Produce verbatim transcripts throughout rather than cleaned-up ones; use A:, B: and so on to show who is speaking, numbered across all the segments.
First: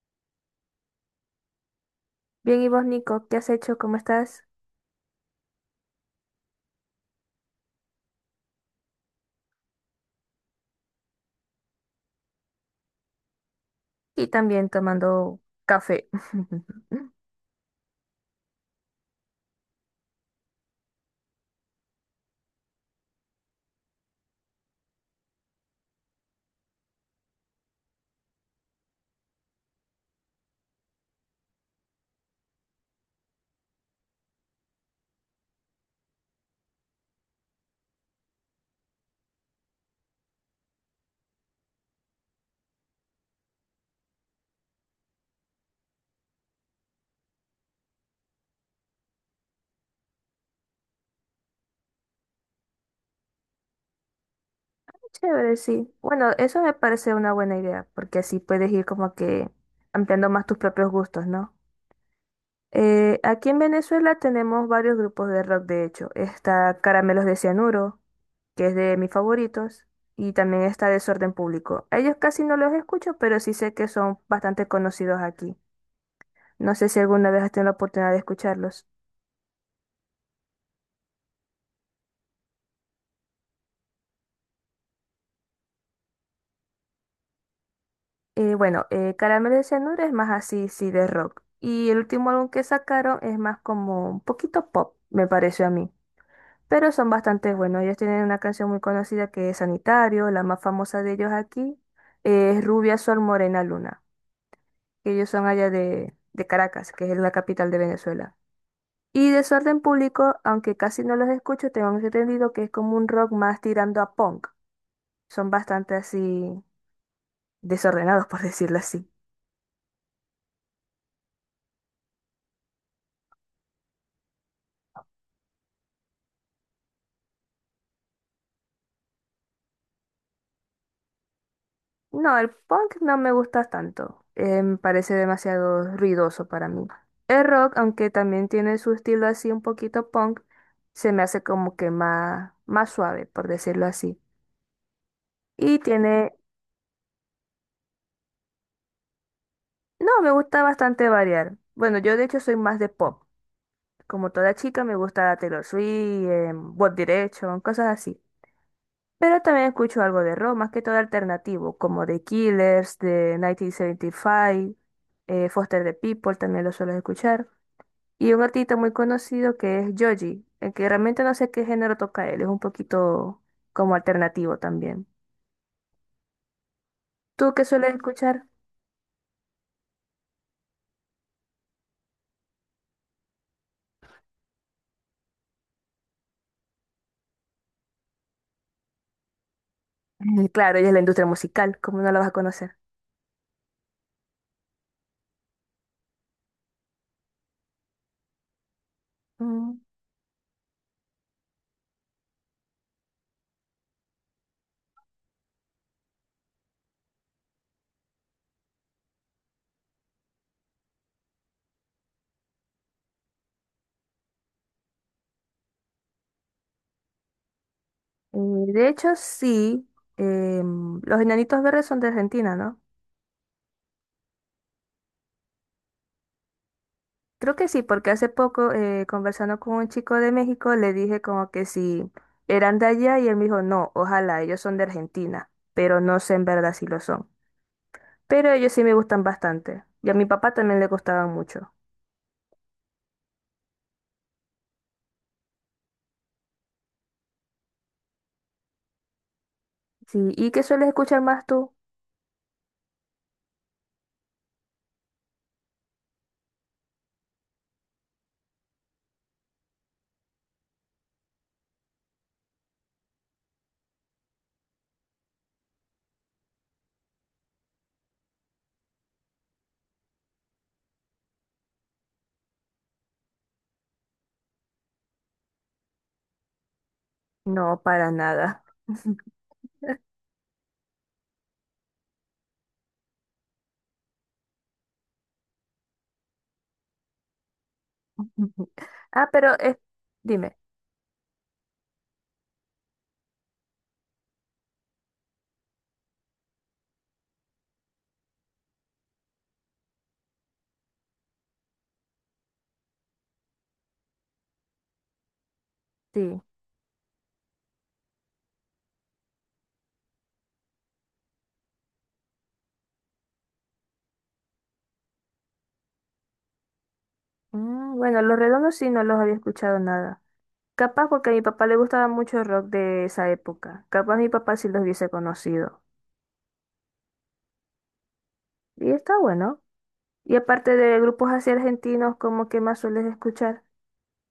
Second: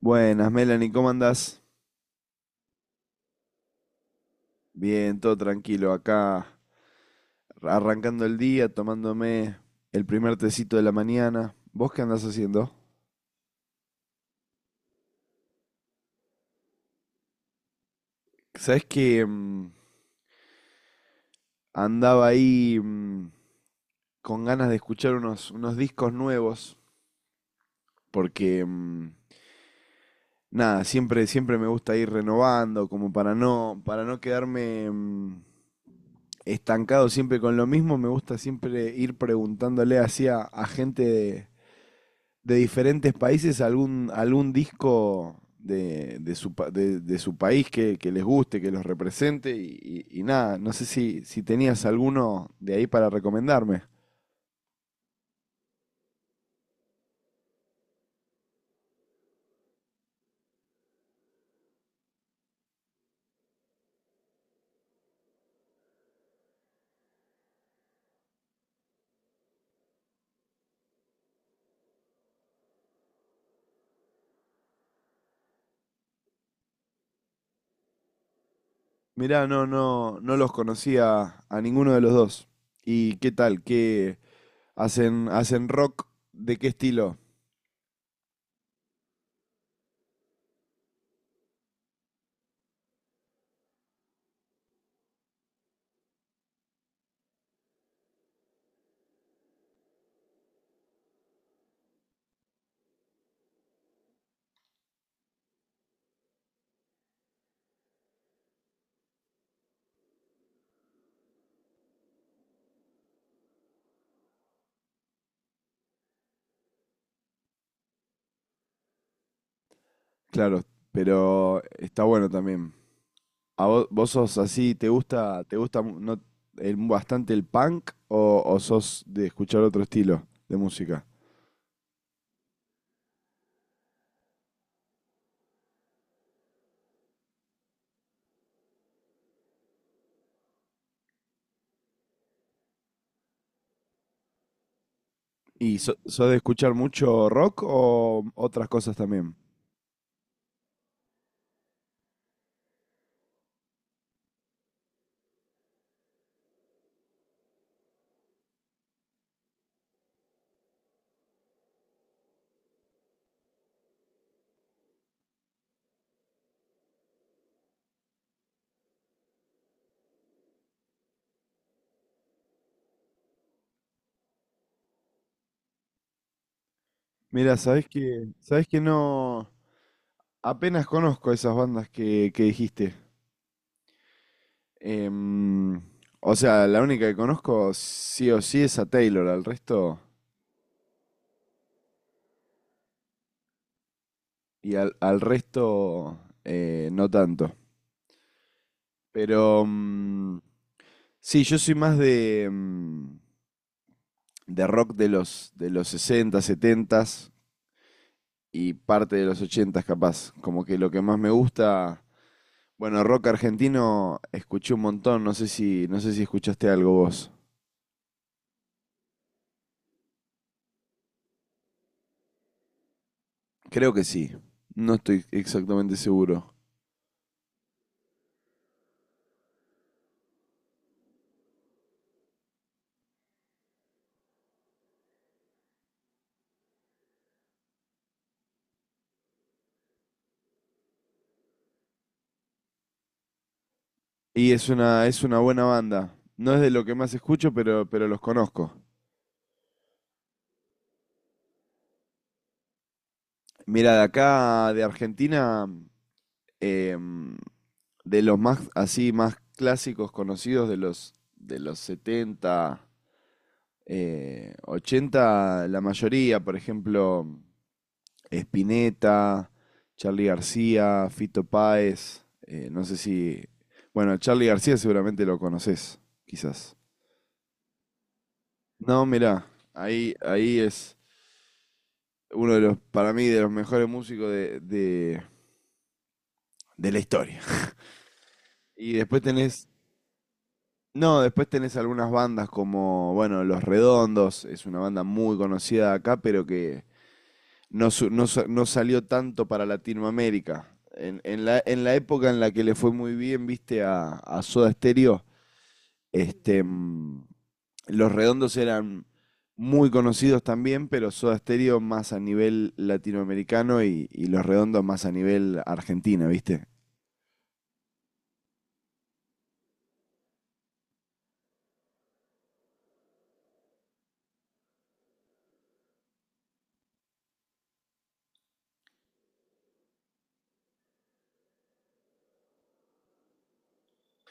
A: Buenas, Melanie, ¿cómo andás?
B: Bien, y vos, Nico, ¿qué has hecho? ¿Cómo estás?
A: Bien, todo tranquilo, acá arrancando el día, tomándome el primer tecito de la mañana. ¿Vos qué andás haciendo?
B: Y también tomando café.
A: Sabés que mm, andaba ahí mm, con ganas de escuchar unos, unos discos nuevos, porque mm, nada, siempre, siempre me gusta ir renovando, como para no, para no quedarme mm, estancado siempre con lo mismo, me gusta siempre ir preguntándole así a, a gente de, de diferentes países algún, algún disco de, de su, pa- de, de su país que, que les guste, que los represente y, y- y nada, no sé si, si tenías alguno de ahí para recomendarme.
B: Chévere, sí. Bueno, eso me parece una buena idea, porque así puedes ir como que ampliando más tus propios gustos, ¿no? Eh, aquí en Venezuela tenemos varios grupos de rock, de hecho. Está Caramelos de Cianuro, que es de mis favoritos, y también está Desorden Público. A ellos casi no los escucho, pero sí sé que son bastante conocidos aquí. No sé si alguna vez has tenido la oportunidad de escucharlos.
A: Mirá, no, no, no los conocía a ninguno de los dos. ¿Y qué tal? ¿Qué hacen, hacen rock? ¿De qué estilo?
B: Eh, bueno, eh, Caramelo de Cianuro es más así, sí, de rock. Y el último álbum que sacaron es más como un poquito pop, me pareció a mí. Pero son bastante buenos. Ellos tienen una canción muy conocida que es Sanitario, la más famosa de ellos aquí, eh, es Rubia Sol Morena Luna, que ellos son allá de, de Caracas, que es la capital de Venezuela. Y Desorden Público, aunque casi no los escucho, tengo entendido que es como un rock más tirando a punk. Son bastante así desordenados, por decirlo así.
A: Claro, pero está bueno también. ¿A vos, vos sos así, te gusta, te gusta mu- no- el- bastante el punk o, o sos de escuchar otro estilo de música?
B: No, el punk no me gusta tanto. Eh, me parece demasiado ruidoso para mí. El rock, aunque también tiene su estilo así un poquito punk, se me hace como que más, más suave, por decirlo así.
A: ¿Y
B: Y
A: so- sos
B: tiene...
A: de escuchar mucho rock o otras cosas también?
B: No, me gusta bastante variar. Bueno, yo de hecho soy más de pop. Como toda chica me gusta Taylor Swift, em, One Direction, cosas así. Pero también escucho algo de rock, más que todo alternativo, como The Killers, de the one nine seven five, eh, Foster the People, también lo suelo escuchar. Y un artista muy conocido que es Joji, el que realmente no sé qué género toca él, es un poquito como alternativo también. ¿Tú
A: Mira,
B: qué
A: sabés
B: sueles
A: que,
B: escuchar?
A: sabés que no, apenas conozco esas bandas que, que dijiste. Em, o sea, la única que conozco sí o sí es a Taylor, al resto,
B: Mm, claro, ella es la industria musical, ¿cómo no la vas a conocer?
A: y al, al resto eh, no tanto. Pero
B: Mm,
A: mm, sí, yo soy más de, mm, de rock de los, de los sesenta, setenta y parte de los ochenta capaz. Como que lo que más me gusta... Bueno, rock argentino escuché un montón, no sé si, no sé si escuchaste algo vos.
B: eh, de hecho, sí, em, los Enanitos Verdes son de Argentina, ¿no?
A: Creo que sí, no estoy exactamente seguro.
B: Creo que sí, porque hace poco eh, conversando con un chico de México le dije como que si eran de allá y él me dijo, no, ojalá, ellos son de Argentina, pero no sé en verdad si lo son. Pero ellos sí me gustan bastante y a mi papá también le gustaban mucho.
A: Y es una, es una buena banda. No es de lo que más escucho, pero, pero los conozco.
B: Sí, ¿y qué sueles escuchar más tú?
A: Mira, de acá, de Argentina, em, de los más así, más clásicos conocidos de los, de los setenta, eh, ochenta, la mayoría, por ejemplo, Spinetta, Charlie García, Fito Páez, eh, no sé si... Bueno, Charlie García seguramente lo conoces, quizás.
B: No, para nada.
A: No, mirá, ahí, ahí es uno de los, para mí, de los mejores músicos de, de, de la historia. Y después
B: Ah, pero
A: tenés,
B: es, dime,
A: no, después tenés algunas bandas como, bueno, Los Redondos, es una banda muy conocida acá, pero que no, su- no sa- no salió tanto para Latinoamérica. En, en la, en la época en la que le fue muy bien, viste, a, a Soda Stereo,
B: sí.
A: este, mm, Los Redondos eran muy conocidos también, pero Soda Stereo más a nivel latinoamericano y, y Los Redondos más a nivel argentina, viste.
B: Mm, bueno, Los Redondos sí no los había escuchado nada. Capaz porque a mi papá le gustaba mucho el rock de esa época. Capaz mi papá sí los hubiese conocido. Y está bueno. Y aparte de grupos así argentinos, ¿cómo que más sueles escuchar?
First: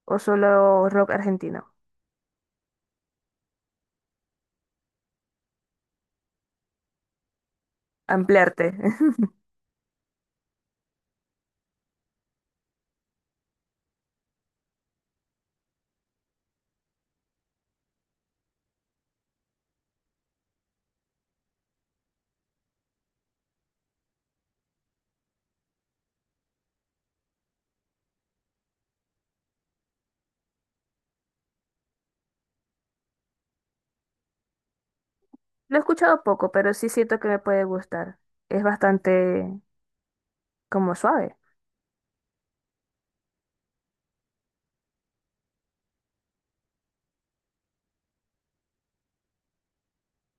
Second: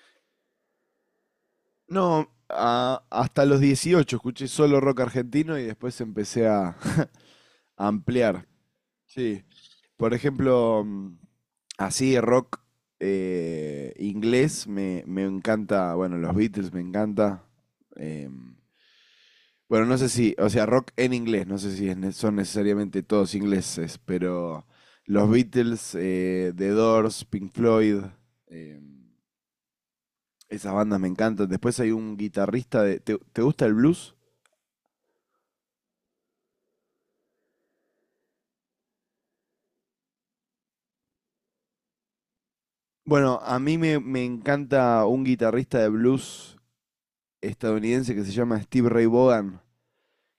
B: ¿O solo rock argentino?
A: No, a- hasta los dieciocho escuché solo rock argentino y después empecé a a ampliar.
B: Ampliarte.
A: Sí. Por ejemplo, mm, así rock eh, inglés me, me encanta, bueno, los Beatles me encanta. em, bueno, no sé si, o sea, rock en inglés, no sé si es ne- son necesariamente todos ingleses, pero los Beatles, eh, The Doors, Pink Floyd, em, esas bandas me encantan. Después hay un guitarrista de... ¿Te, te gusta el blues?
B: Lo he escuchado poco, pero sí siento que me puede gustar. Es bastante como suave.
A: Bueno, a mí me, me encanta un guitarrista de blues estadounidense que se llama Steve Ray Vaughan,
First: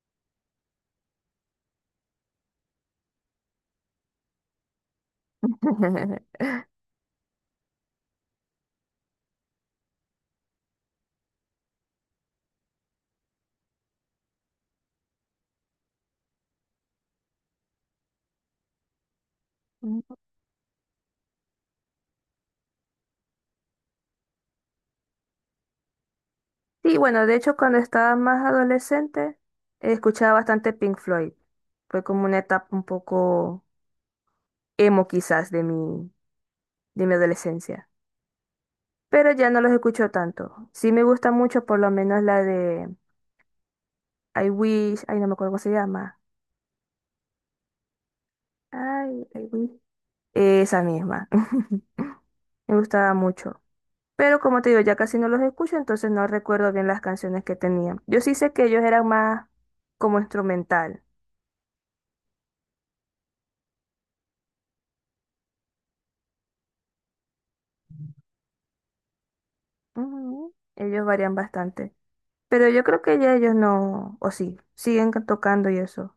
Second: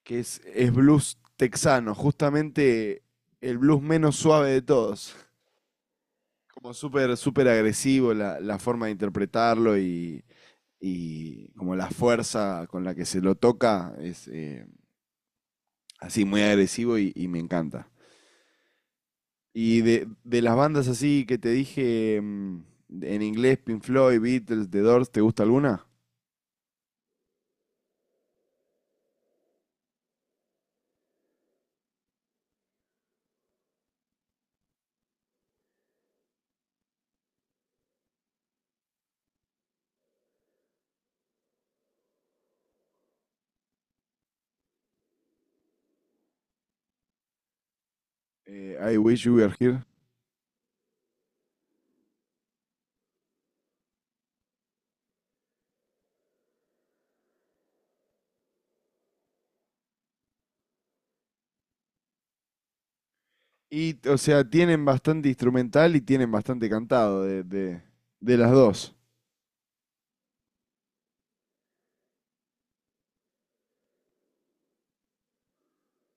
A: que es, es blues texano, justamente el blues menos suave de todos. Como súper, súper agresivo la, la forma de interpretarlo y, y como la fuerza con la que se lo toca es eh, así muy agresivo y, y me encanta. Y de, de las bandas así que te dije mm, en inglés, Pink Floyd, Beatles, The Doors, ¿te gusta alguna?
B: Sí, bueno, de hecho cuando estaba más adolescente, eh, escuchaba bastante Pink Floyd. Fue como una etapa un poco emo quizás de mi, de, mi adolescencia. Pero ya no los escucho tanto. Sí me gusta mucho por lo menos la de I Wish, ay no me acuerdo cómo se llama.
A: Eh, I Wish
B: Ay,
A: You
B: ay,
A: Were
B: uy.
A: Here.
B: Esa misma. Me gustaba mucho. Pero como te digo, ya casi no los escucho, entonces no recuerdo bien las canciones que tenían. Yo sí sé que ellos eran más como instrumental.
A: Y, o sea, tienen bastante instrumental y tienen bastante cantado de, de, de las dos.
B: Ujú. Ellos varían bastante. Pero yo creo que ya ellos no, o sí, siguen tocando y eso.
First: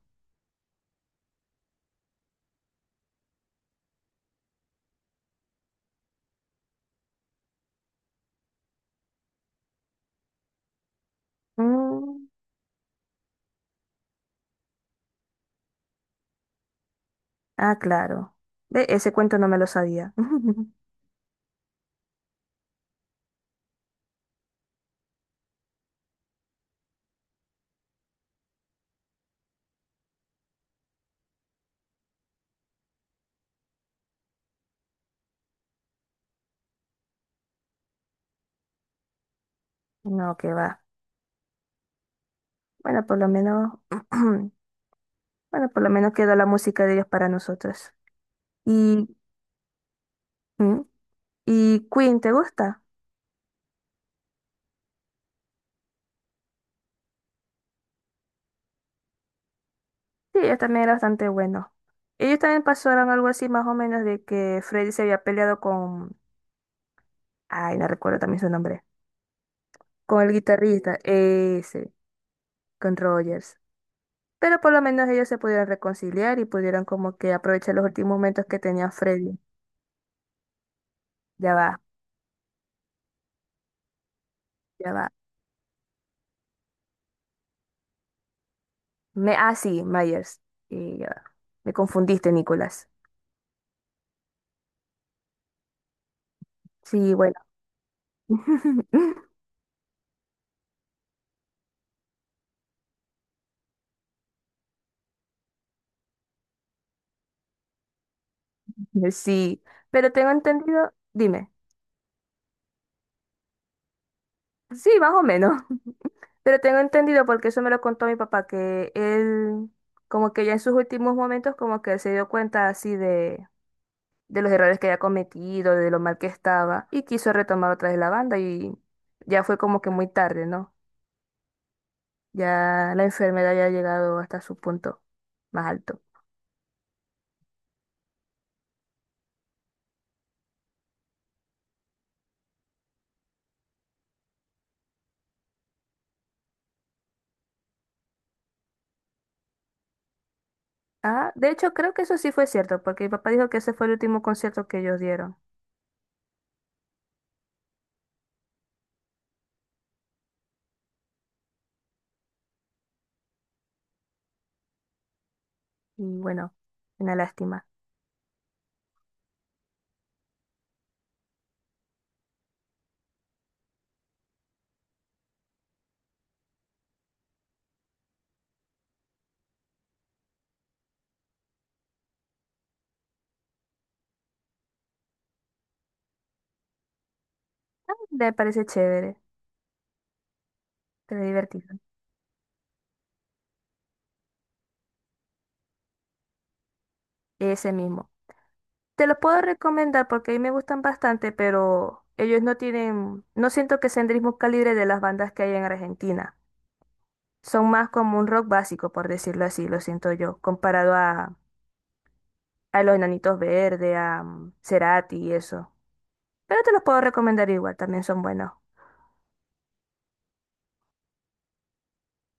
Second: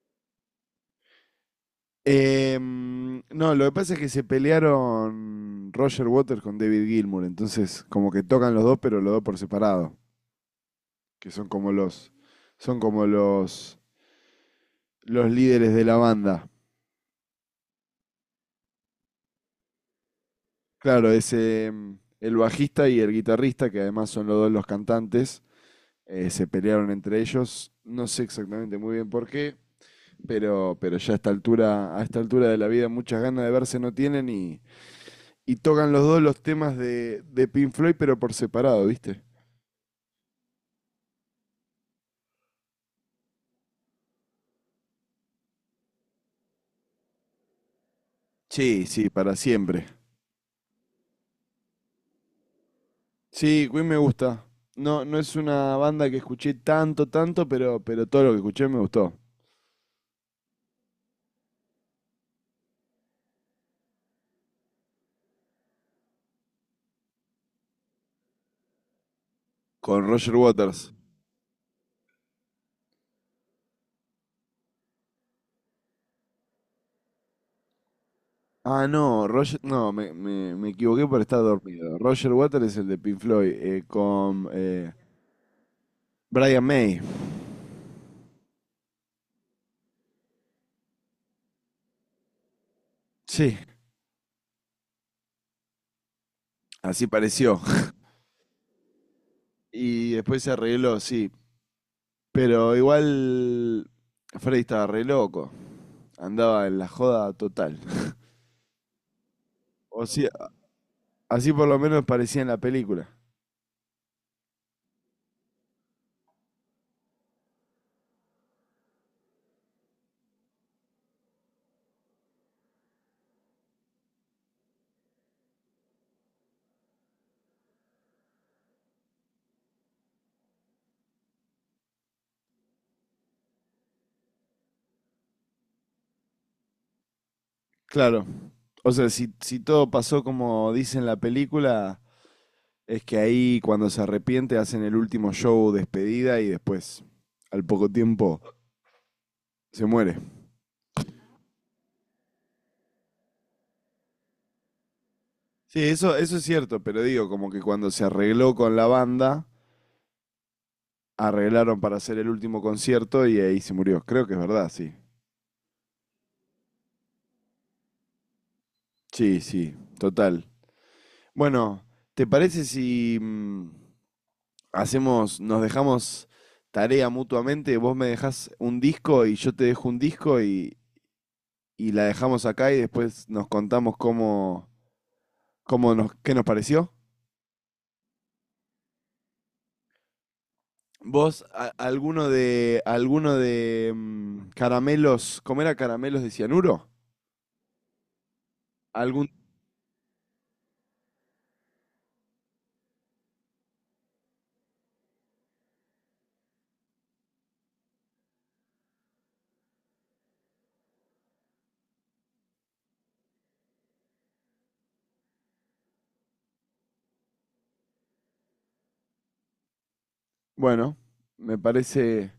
A: Em, no, lo que pasa es que se pelearon Roger Waters con David Gilmour, entonces como que tocan los dos, pero los dos por separado, que son como los,
B: Mm.
A: son como los, los líderes de la banda.
B: Ah, claro. Ve, ese cuento no me lo sabía.
A: Claro, ese em, el bajista y el guitarrista, que además son los dos los cantantes, eh, se pelearon entre ellos. No sé exactamente muy bien por qué, pero, pero ya a esta altura, a esta altura de la vida, muchas ganas de verse no tienen y, y tocan los dos los temas de, de Pink Floyd, pero por separado, ¿viste?
B: No, que va. Bueno, por lo menos, bueno, por lo menos quedó la música de ellos para nosotros.
A: Sí,
B: Y
A: sí, para siempre.
B: ¿mm? ¿Y Queen, te gusta?
A: Sí, Queen me gusta. No, no es una banda que escuché tanto, tanto, pero, pero todo lo que escuché me gustó.
B: Sí, ellos también era bastante bueno. Ellos también pasaron algo así más o menos de que Freddy se había peleado con... Ay, no recuerdo también su nombre.
A: Con
B: Con el
A: Roger Waters.
B: guitarrista, ese, con Rogers. Pero por lo menos ellos se pudieron reconciliar y pudieron como que aprovechar los últimos momentos que
A: Ah,
B: tenía
A: no,
B: Freddy.
A: Roger, no, me, me, me equivoqué por estar
B: Ya va,
A: dormido. Roger Waters es el de Pink Floyd, eh, con
B: ya
A: eh,
B: va.
A: Brian May.
B: Me... Ah, sí, Myers. Y ya va. Me confundiste, Nicolás.
A: Sí, así
B: Sí, bueno.
A: pareció. Y después se arregló, sí. Pero igual Freddy estaba re loco. Andaba en la joda total.
B: Sí,
A: O
B: pero
A: sea,
B: tengo entendido... Dime.
A: así por lo menos parecía en la película.
B: Sí, más o menos. Pero tengo entendido, porque eso me lo contó mi papá, que él, como que ya en sus últimos momentos, como que se dio cuenta así de, de los errores que había cometido, de lo mal que estaba, y quiso retomar otra vez la banda, y ya fue como que muy tarde, ¿no? Ya la enfermedad ya ha llegado hasta su punto más alto.
A: Claro. O sea, si, si todo pasó como dice en la película, es que ahí cuando se arrepiente hacen el último show despedida y después, al poco tiempo, se muere.
B: Ah, de hecho, creo que eso sí fue cierto, porque mi papá dijo que ese fue el último concierto que ellos dieron.
A: Sí, eso, eso es cierto, pero digo, como que cuando se arregló con la banda, arreglaron para hacer el último concierto y ahí se murió. Creo que es verdad, sí.
B: Y bueno, una lástima.
A: Sí, sí, total. Bueno, ¿te parece si mm, hacemos, nos dejamos tarea mutuamente? Vos me dejás un disco y yo te dejo un disco y, y la dejamos acá y después nos contamos cómo, cómo nos, qué nos pareció.
B: Me parece chévere, pero
A: ¿Vos, a-
B: divertido.
A: alguno de, alguno de mm, caramelos, cómo era caramelos de cianuro?
B: Ese mismo. Te los
A: Algún,
B: puedo recomendar porque a mí me gustan bastante, pero ellos no tienen, no siento que sean del mismo calibre de las bandas que hay en Argentina. Son más como un rock básico, por decirlo así, lo siento yo, comparado a, a los Enanitos Verdes, a mm, Cerati y eso. Pero te los puedo recomendar igual, también son buenos.
A: bueno, me parece,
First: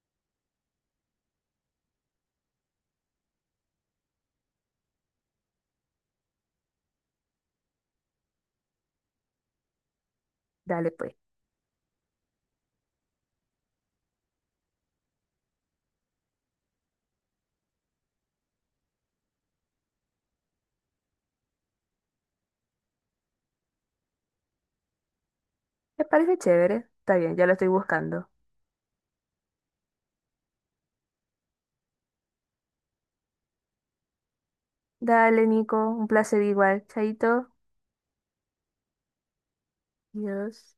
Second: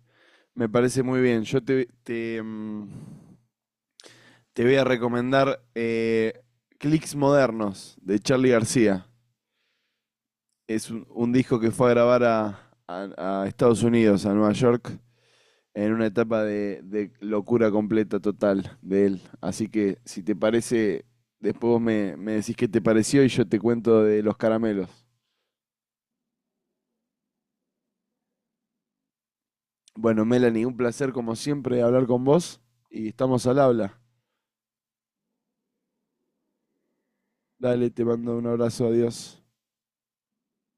A: me parece muy bien. Yo te, te, mm, te voy a recomendar eh, Clicks Modernos de Charlie García. Es
B: Dale
A: un,
B: pues.
A: un disco que fue a grabar a, a- a Estados Unidos, a Nueva York, en una etapa de, de locura completa, total, de él. Así que, si te parece, después vos me, me decís qué te pareció y yo te cuento de los caramelos.
B: Me parece chévere. Está bien, ya lo estoy buscando.
A: Bueno, Melanie, un placer como siempre hablar con vos y estamos al habla.
B: Dale, Nico, un placer igual. Chaito.
A: Dale, te mando un abrazo, adiós.
B: Dios.